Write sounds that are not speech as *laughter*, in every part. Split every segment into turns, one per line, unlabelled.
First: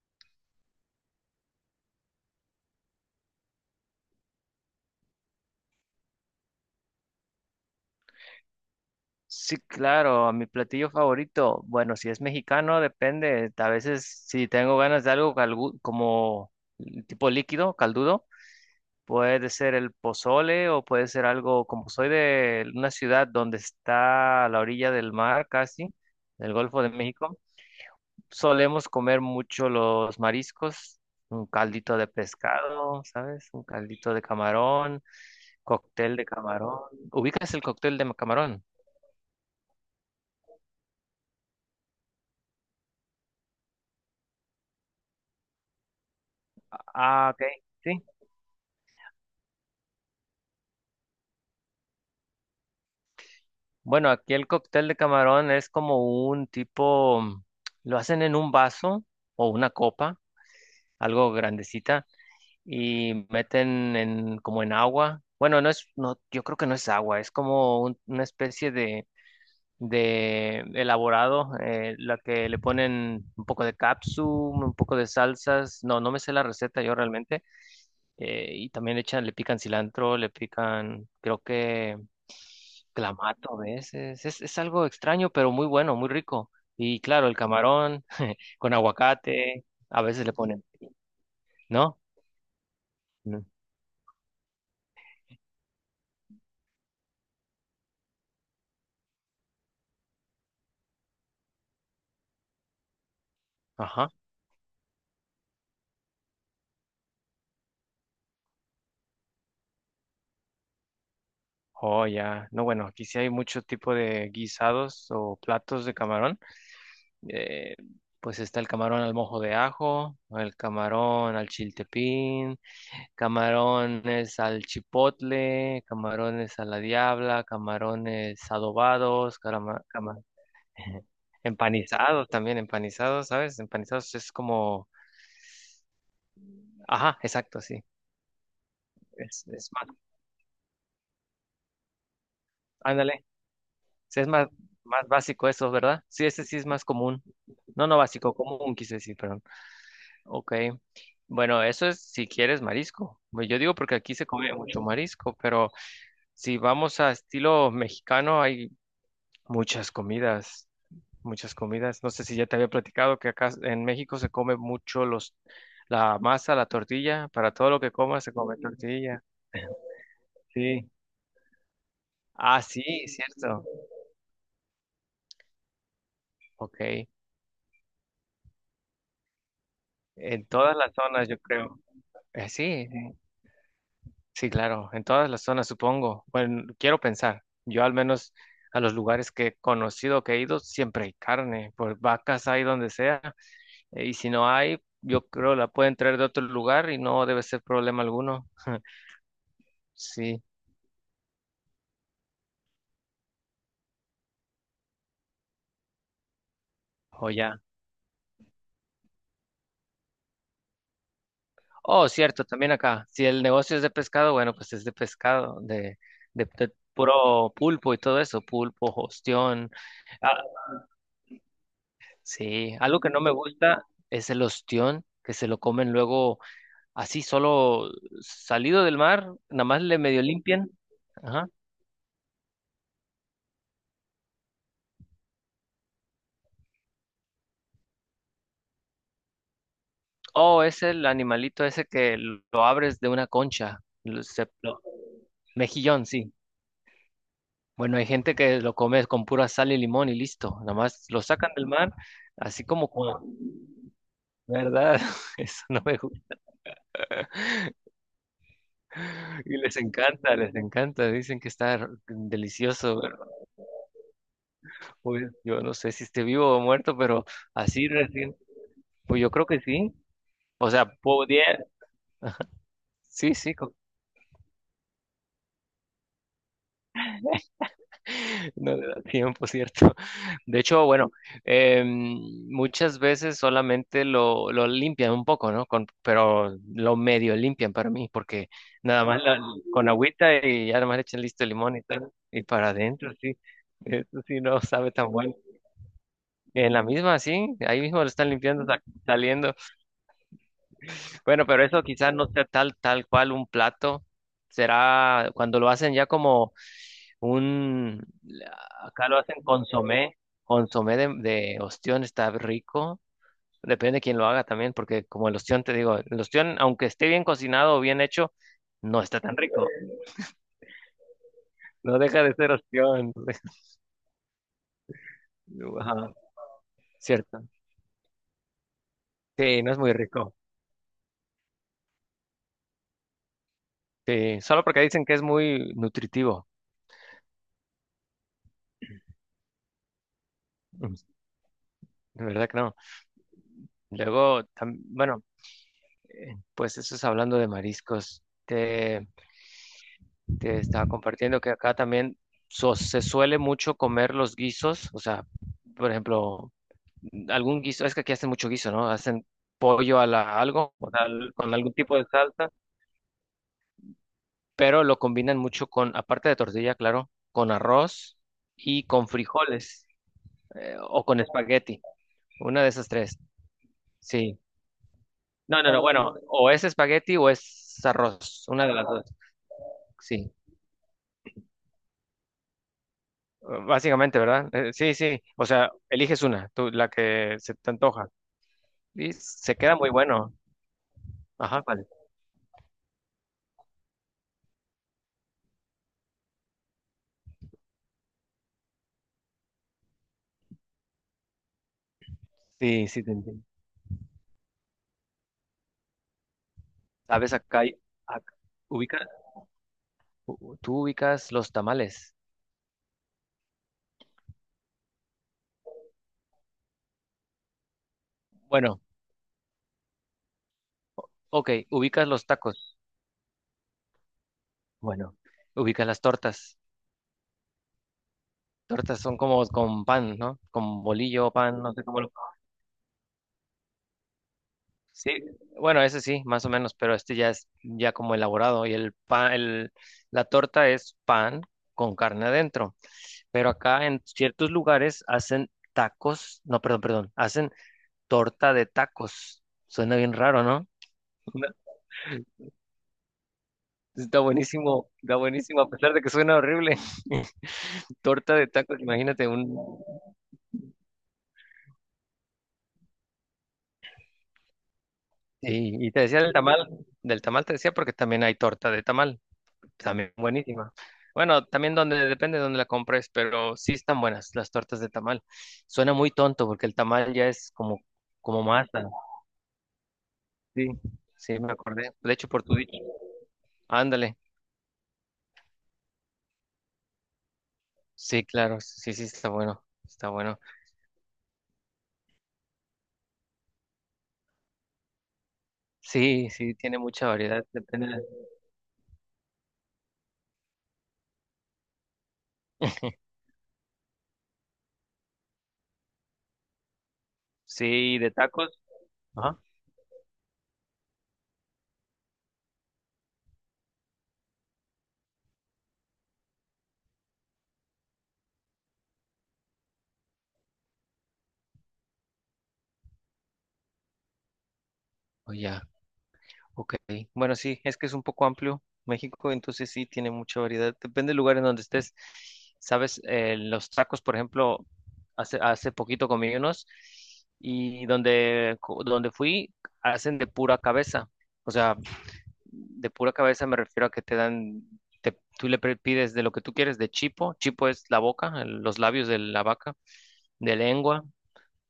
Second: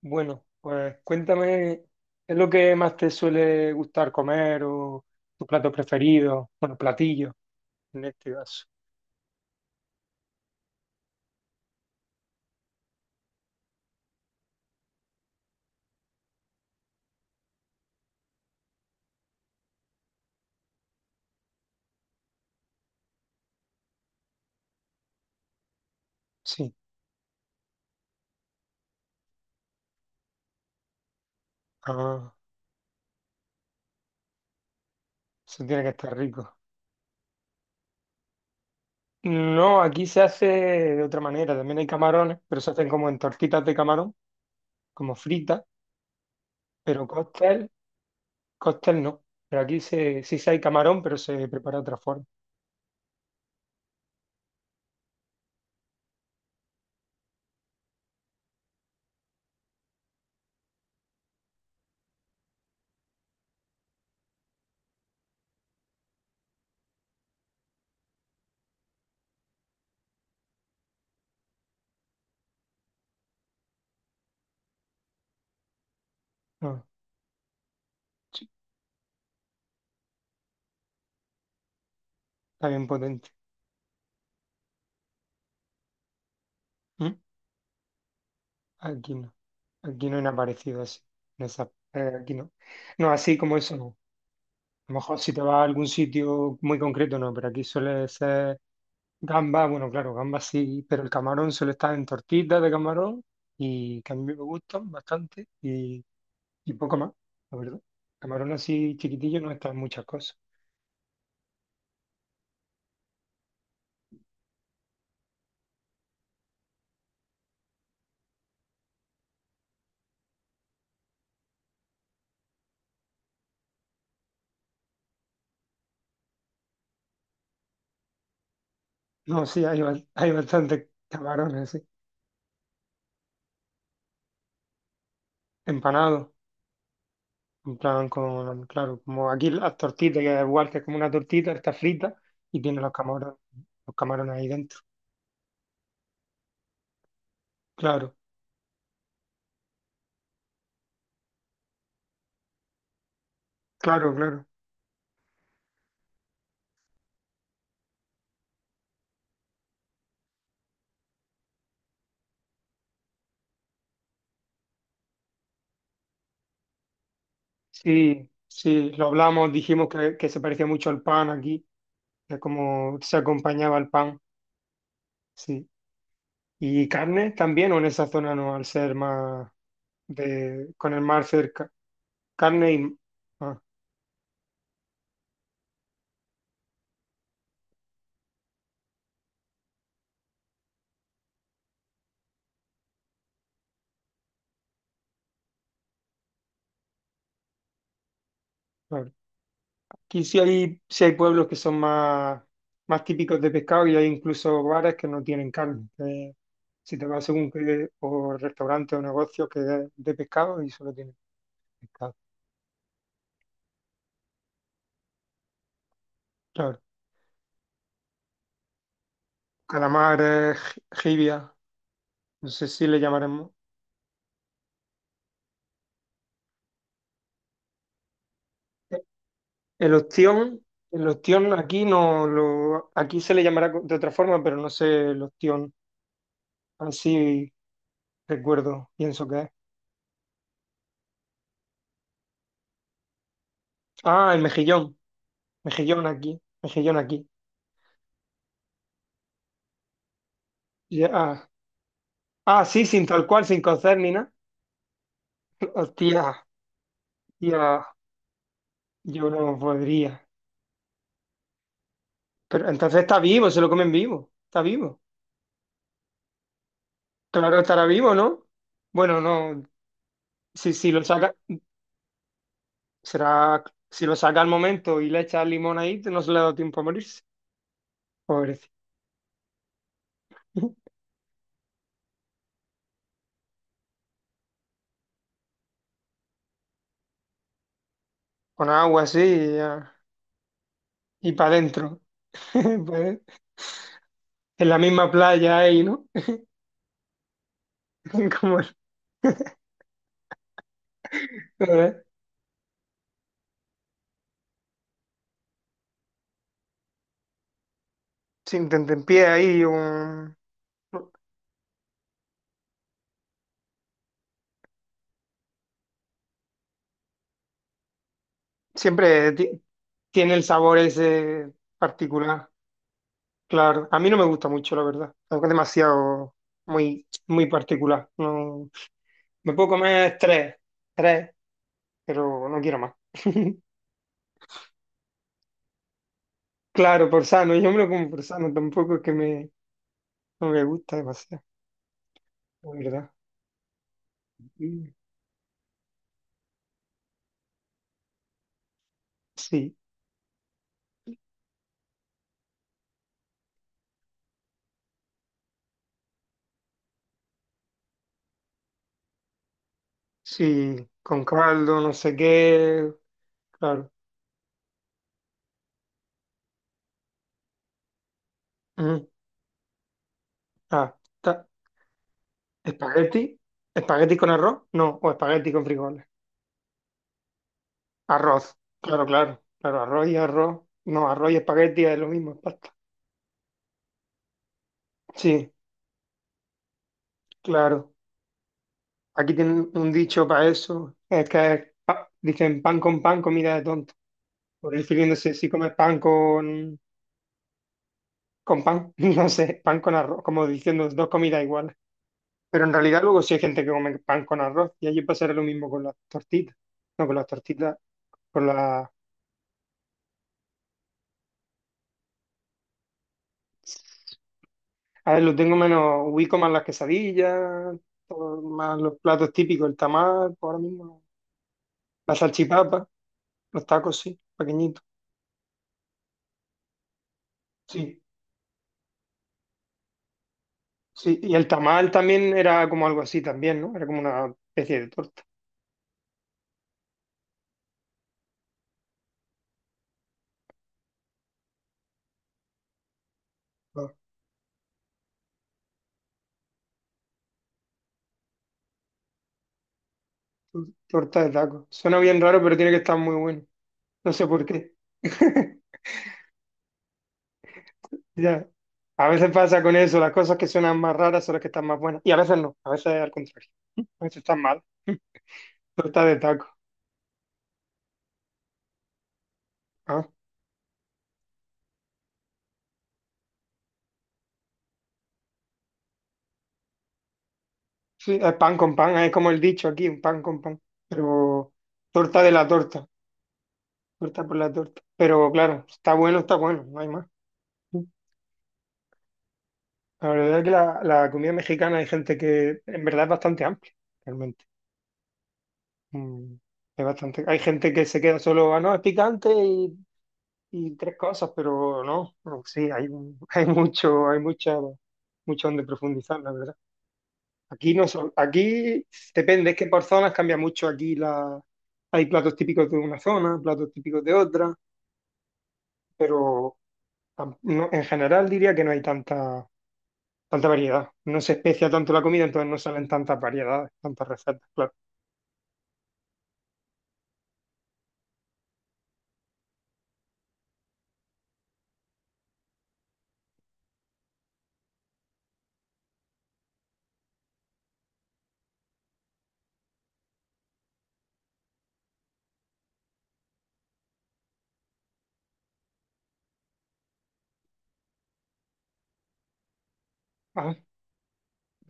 Bueno, pues cuéntame, ¿qué es lo que más te suele gustar comer o tus platos preferidos? Bueno, platillos, en este caso.
Sí, claro, mi platillo favorito. Bueno, si es mexicano, depende. A veces, si tengo ganas de algo como tipo líquido, caldudo, puede ser el pozole o puede ser algo, como soy de una ciudad donde está a la orilla del mar casi, del
Sí,
Golfo de México, solemos comer mucho los mariscos, un caldito de
ah,
pescado, ¿sabes? Un caldito de camarón,
eso tiene que
cóctel
estar
de
rico.
camarón. ¿Ubicas el cóctel de camarón?
No, aquí se hace de otra manera, también hay camarones, pero se hacen como en tortitas de camarón, como fritas, pero
Ah, ok.
cóctel,
Sí.
cóctel no. Pero aquí sí se hay camarón, pero se prepara de otra forma.
Bueno, aquí el cóctel de camarón es como un tipo, lo hacen en un vaso o una copa, algo grandecita, y meten en, como en agua. Bueno, no, yo creo que no es agua, es como una especie de elaborado, la que le ponen un poco de un poco de salsas. No me sé la
Ah,
receta yo realmente.
sí,
Eh, y también le echan, le pican cilantro, le pican, creo que
está bien potente.
clamato a veces. Es algo extraño, pero muy bueno, muy rico. Y
¿Mm?
claro, el camarón con
Aquí no,
aguacate, a
aquí no hay
veces le
nada
ponen,
parecido así.
¿no?
Aquí no. No, así
Mm.
como eso, no. A lo mejor si te vas a algún sitio muy concreto, no, pero aquí suele ser gamba, bueno, claro, gamba sí, pero el camarón suele estar en tortitas de camarón y
Ajá.
que a mí me gustan bastante y poco más, la verdad. Camarón así chiquitillo no está en muchas cosas.
Oh, ya. No, bueno, aquí sí hay mucho tipo de guisados o platos de camarón. Eh, pues está el camarón al mojo de ajo, el camarón al chiltepín. Camarones al chipotle, camarones a la diabla, camarones adobados,
No, sí, hay, hay bastantes
*laughs*
camarones, sí.
empanizados también, ¿sabes? Empanizados es como,
Empanados,
ajá, exacto,
en
sí,
plan con, claro, como aquí
es
las
más,
tortitas, que es igual que es como una tortita, está frita y tiene
ándale,
los
sí, es
camarones ahí
más,
dentro.
más básico eso, ¿verdad? Sí, ese sí es más común, no, no
Claro,
básico, común quise decir, perdón. Ok, bueno, eso es si quieres marisco. Pues yo digo porque
claro,
aquí se
claro.
come mucho marisco, pero si vamos a estilo mexicano hay muchas comidas. Muchas comidas. No sé si ya te había platicado que acá en México se come la masa, la tortilla. Para todo lo que comas
Sí,
se come
sí, lo
tortilla.
hablamos, dijimos que se parecía
Sí.
mucho al pan aquí, que
Ah,
como
sí,
se
cierto.
acompañaba el pan, sí. ¿Y
Ok.
carne también o en esa zona no, al ser más
En
de,
todas
con
las
el mar
zonas, yo
cerca?
creo.
Carne y...
Sí,
Ah,
sí, claro. En todas las zonas, supongo. Bueno, quiero pensar. Yo al menos a los lugares que he conocido, que he ido, siempre hay carne. Pues vacas hay donde sea. Y si no hay, yo creo la pueden traer de otro lugar y no debe ser problema alguno. *laughs*
claro. Aquí
Sí.
sí hay pueblos que son más, más típicos de pescado y hay incluso bares que no tienen carne, que si te vas
O
según
ya.
qué, o restaurante o negocio que es de pescado y solo tienen
Oh,
pescado.
cierto, también acá. Si el negocio es de pescado, bueno, pues es de pescado, de
Claro.
puro pulpo y todo eso, pulpo, ostión. Ah,
Calamares, jibia, no sé
sí,
si le
algo que no me
llamaremos.
gusta es el ostión, que se lo comen luego así, solo salido del mar, nada más le medio limpian.
El
Ajá.
ostión aquí no lo, aquí se le llamará de otra forma, pero no sé el ostión. Así recuerdo, pienso que es.
Oh, es el animalito ese que lo abres de una concha. lo-
Ah, el
se- lo-
mejillón,
Mejillón,
mejillón
sí.
aquí, mejillón aquí.
Bueno, hay gente que lo come con pura sal y limón y listo. Nada más
Ya,
lo
ah,
sacan del mar, así
ah, sí,
como
sin
con...
tal cual, sin cocer ni nada.
¿Verdad? *laughs* Eso
*laughs*
no me
Hostia,
gusta.
hostia, yo
Y
no
les
podría.
encanta, les encanta. Dicen que está
Pero entonces
delicioso.
está
¿Verdad?
vivo, se lo comen vivo, está vivo.
Pues yo no sé si esté vivo o muerto, pero
Claro, estará
así
vivo,
recién.
¿no? Bueno,
Pues yo creo que
no,
sí. O sea,
si lo saca,
podría... Sí, sí,
será, si lo saca al momento y le echa limón ahí, no se le ha dado tiempo a morirse. Pobrecito.
No le da tiempo, ¿cierto? *laughs* De hecho, bueno, muchas veces solamente lo limpian un poco, ¿no? Con, pero lo medio limpian para mí, porque
Con agua
nada
así
más la-
y,
con agüita y ya nada más le echan
y
listo
para
el limón y
adentro.
tal, y para
*laughs*
adentro,
Pues,
sí. Eso sí no
en la
sabe
misma
tan bueno.
playa ahí, ¿no?
En la misma, sí, ahí mismo lo están
*laughs* Como,
limpiando, saliendo. Bueno, pero eso
¿verdad?
quizás no sea tal cual un plato. Será cuando lo hacen ya como un,
Sin
acá lo
tentempié
hacen
ahí,
consomé,
un...
consomé de ostión, está rico. Depende de quién lo haga también, porque como el ostión, te digo, el ostión, aunque esté bien cocinado o bien hecho, no está
siempre
tan
ti-
rico.
Tiene el sabor ese
No deja de
particular.
ser ostión.
Claro, a mí no me gusta mucho, la verdad. Es
*laughs* Ajá,
demasiado, muy,
cierto.
muy particular. No, me
Sí,
puedo
no es muy
comer
rico.
tres, tres, pero no quiero más. *laughs*
Sí, solo porque dicen que es muy nutritivo.
Claro, por sano, yo me lo como por sano, tampoco es que me, no me
Mm.
gusta demasiado,
De verdad que
la
no.
verdad.
Luego,
Mm.
bueno, pues eso es hablando de mariscos.
Sí.
Te estaba compartiendo que acá también se suele mucho comer los guisos, o sea, por ejemplo, algún guiso, es que aquí hacen mucho guiso, ¿no? Hacen pollo a la algo,
Sí,
o sea,
con
con algún
caldo, no
tipo de
sé
salsa,
qué, claro.
pero lo combinan mucho con, aparte de tortilla, claro, con arroz y
Mm.
con frijoles,
Ah,
o con
ta-
espagueti, una de esas tres,
espagueti, espagueti con
sí.
arroz, no, o espagueti
No,
con
no, no,
frijoles.
bueno, o es espagueti o es arroz,
Arroz,
una de las dos,
claro, claro, claro, arroz y
sí.
arroz, no, arroz y espagueti es lo mismo, es pasta.
Básicamente, ¿verdad? Sí. O
Sí,
sea, eliges una, tú, la que se te
claro.
antoja. Y
Aquí
se
tienen
queda muy
un dicho
bueno.
para eso, es que
Ajá,
es
vale.
dicen pan con pan, comida de tonto. Por refiriéndose si comes pan con pan, *laughs* no sé, pan con arroz, como diciendo dos comidas iguales. Pero en
Sí,
realidad
sí, te
luego sí hay
entiendo.
gente que come pan con arroz y allí pasará lo mismo con las tortitas. No, con las
Sabes, acá,
tortitas,
ac-
con las...
ubica, tú ubicas los tamales.
A ver, lo tengo menos, ubico más las quesadillas, todo más
Bueno,
los platos típicos, el tamal, pues ahora mismo, no.
ok, ubicas
La
los tacos.
salchipapa, los tacos, sí, pequeñitos.
Bueno, ubicas las tortas.
Sí,
Tortas son como con pan, ¿no? Con
sí,
bolillo,
y el
pan, no sé
tamal
cómo lo...
también era como algo así también, ¿no? Era como una especie de
Sí,
torta.
bueno, ese sí, más o menos, pero este ya es ya como elaborado y el pan, la torta es pan con carne adentro. Pero acá
Ah,
en ciertos lugares hacen tacos, no, perdón, hacen torta de tacos. Suena bien raro, ¿no?
torta de
Una-
taco. Suena bien raro, pero tiene que estar muy bueno. No sé por qué.
Está buenísimo,
*laughs*
a pesar de que suena horrible. *laughs* Torta de
Ya.
tacos,
A
imagínate
veces
un...
pasa con eso, las cosas que suenan más raras son las que están más buenas. Y a veces no, a veces al contrario. A veces están mal. *laughs* Tú
Y, y te
estás de
decía
taco.
del tamal te decía porque también hay torta de tamal,
Ah,
también buenísima. Bueno, también donde, depende de dónde la compres, pero sí están buenas las tortas de tamal. Suena muy tonto porque el tamal ya es como,
sí, es
como
pan con
masa.
pan, es como el dicho aquí, un pan con pan.
Sí, sí,
Pero
me acordé. De
torta
hecho,
de
por
la
tu dicho.
torta,
Ándale.
torta por la torta. Pero claro, está bueno, no hay más.
Sí, claro, sí, sí, está bueno,
La
está
verdad
bueno.
es que la comida mexicana hay gente que en verdad es bastante amplia, realmente.
Sí,
Mm,
sí, tiene
es
mucha
bastante, hay
variedad.
gente que
Depende.
se
De-
queda solo, ah, no, es picante y tres cosas, pero no, no, sí, hay, *laughs* hay mucho, hay mucha, mucho donde profundizar, la verdad. Aquí no
Sí, de
son,
tacos.
aquí
Ajá.
depende, es que por zonas cambia mucho. Aquí la, hay platos típicos de una zona, platos típicos de otra, pero en general diría que no hay tanta, tanta variedad. No se especia tanto la comida, entonces no salen tantas variedades, tantas recetas, claro.
O ya, ok. Bueno, sí, es que es un poco amplio México, entonces sí, tiene mucha variedad. Depende del lugar en donde estés. Sabes, los tacos, por ejemplo, hace poquito comí unos y donde, donde fui, hacen de pura cabeza. O sea, de pura cabeza me refiero a que te dan, tú le pides de lo que tú quieres, de chipo. Chipo es la boca, los labios de la vaca,
Ah,
de lengua.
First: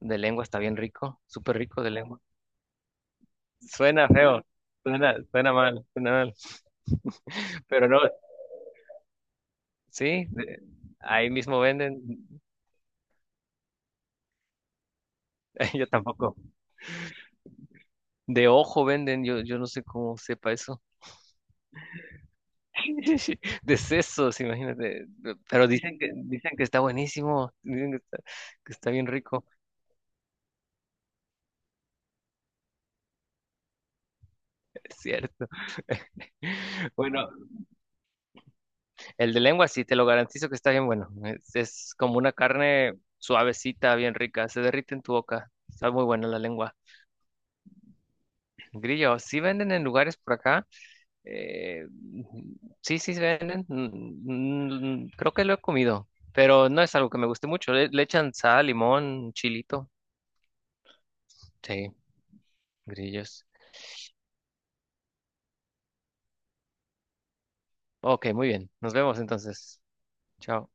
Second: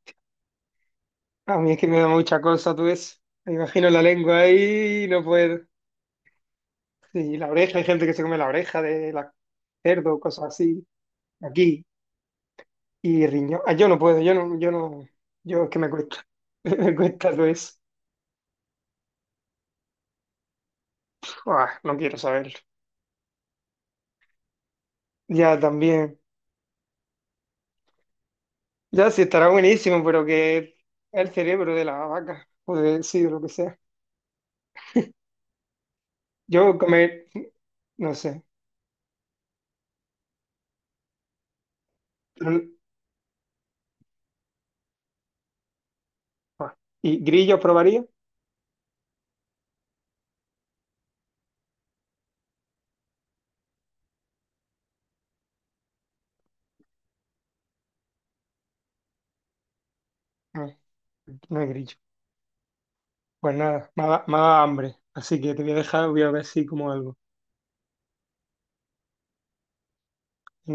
De lengua está bien rico,
a
súper
mí es
rico
que
de
me da
lengua.
mucha cosa, tú ves. Me imagino la
Suena
lengua
feo,
ahí,
suena,
no
suena
puedo.
mal, suena mal.
Y la oreja, hay
Pero no,
gente que se come la oreja de la cerdo,
sí,
cosas
de-
así.
ahí mismo
Aquí,
venden.
y riñón. Ah, yo no puedo, yo no, yo no, yo es
*laughs*
que
Yo
me cuesta.
tampoco.
*laughs* Me cuesta todo eso.
De ojo venden, yo no sé cómo sepa eso.
Ah, no quiero saberlo.
*laughs* De sesos, imagínate.
Ya
Pero
también.
dicen que está buenísimo, dicen que está bien
Ya sí
rico,
estará buenísimo, pero que es el cerebro de la vaca, o de sí, de lo que sea.
*laughs* es cierto.
Yo
*laughs*
comer,
Bueno,
no sé.
el de lengua sí, te lo garantizo que está bien bueno. Es como una
Pero-
carne suavecita, bien rica, se derrite en tu boca. Está muy buena la
ah,
lengua.
¿y grillo probaría?
Grillo, sí venden en lugares por acá. eh, sí, sí se venden. Creo que lo he comido, pero no es algo que me guste mucho. Le echan sal, limón, chilito.
No, no hay
Sí,
grillo.
grillos.
Pues nada, me ha dado hambre. Así que te voy a dejar, voy a ver si como algo.
Ok, muy bien. Nos vemos entonces. Chao.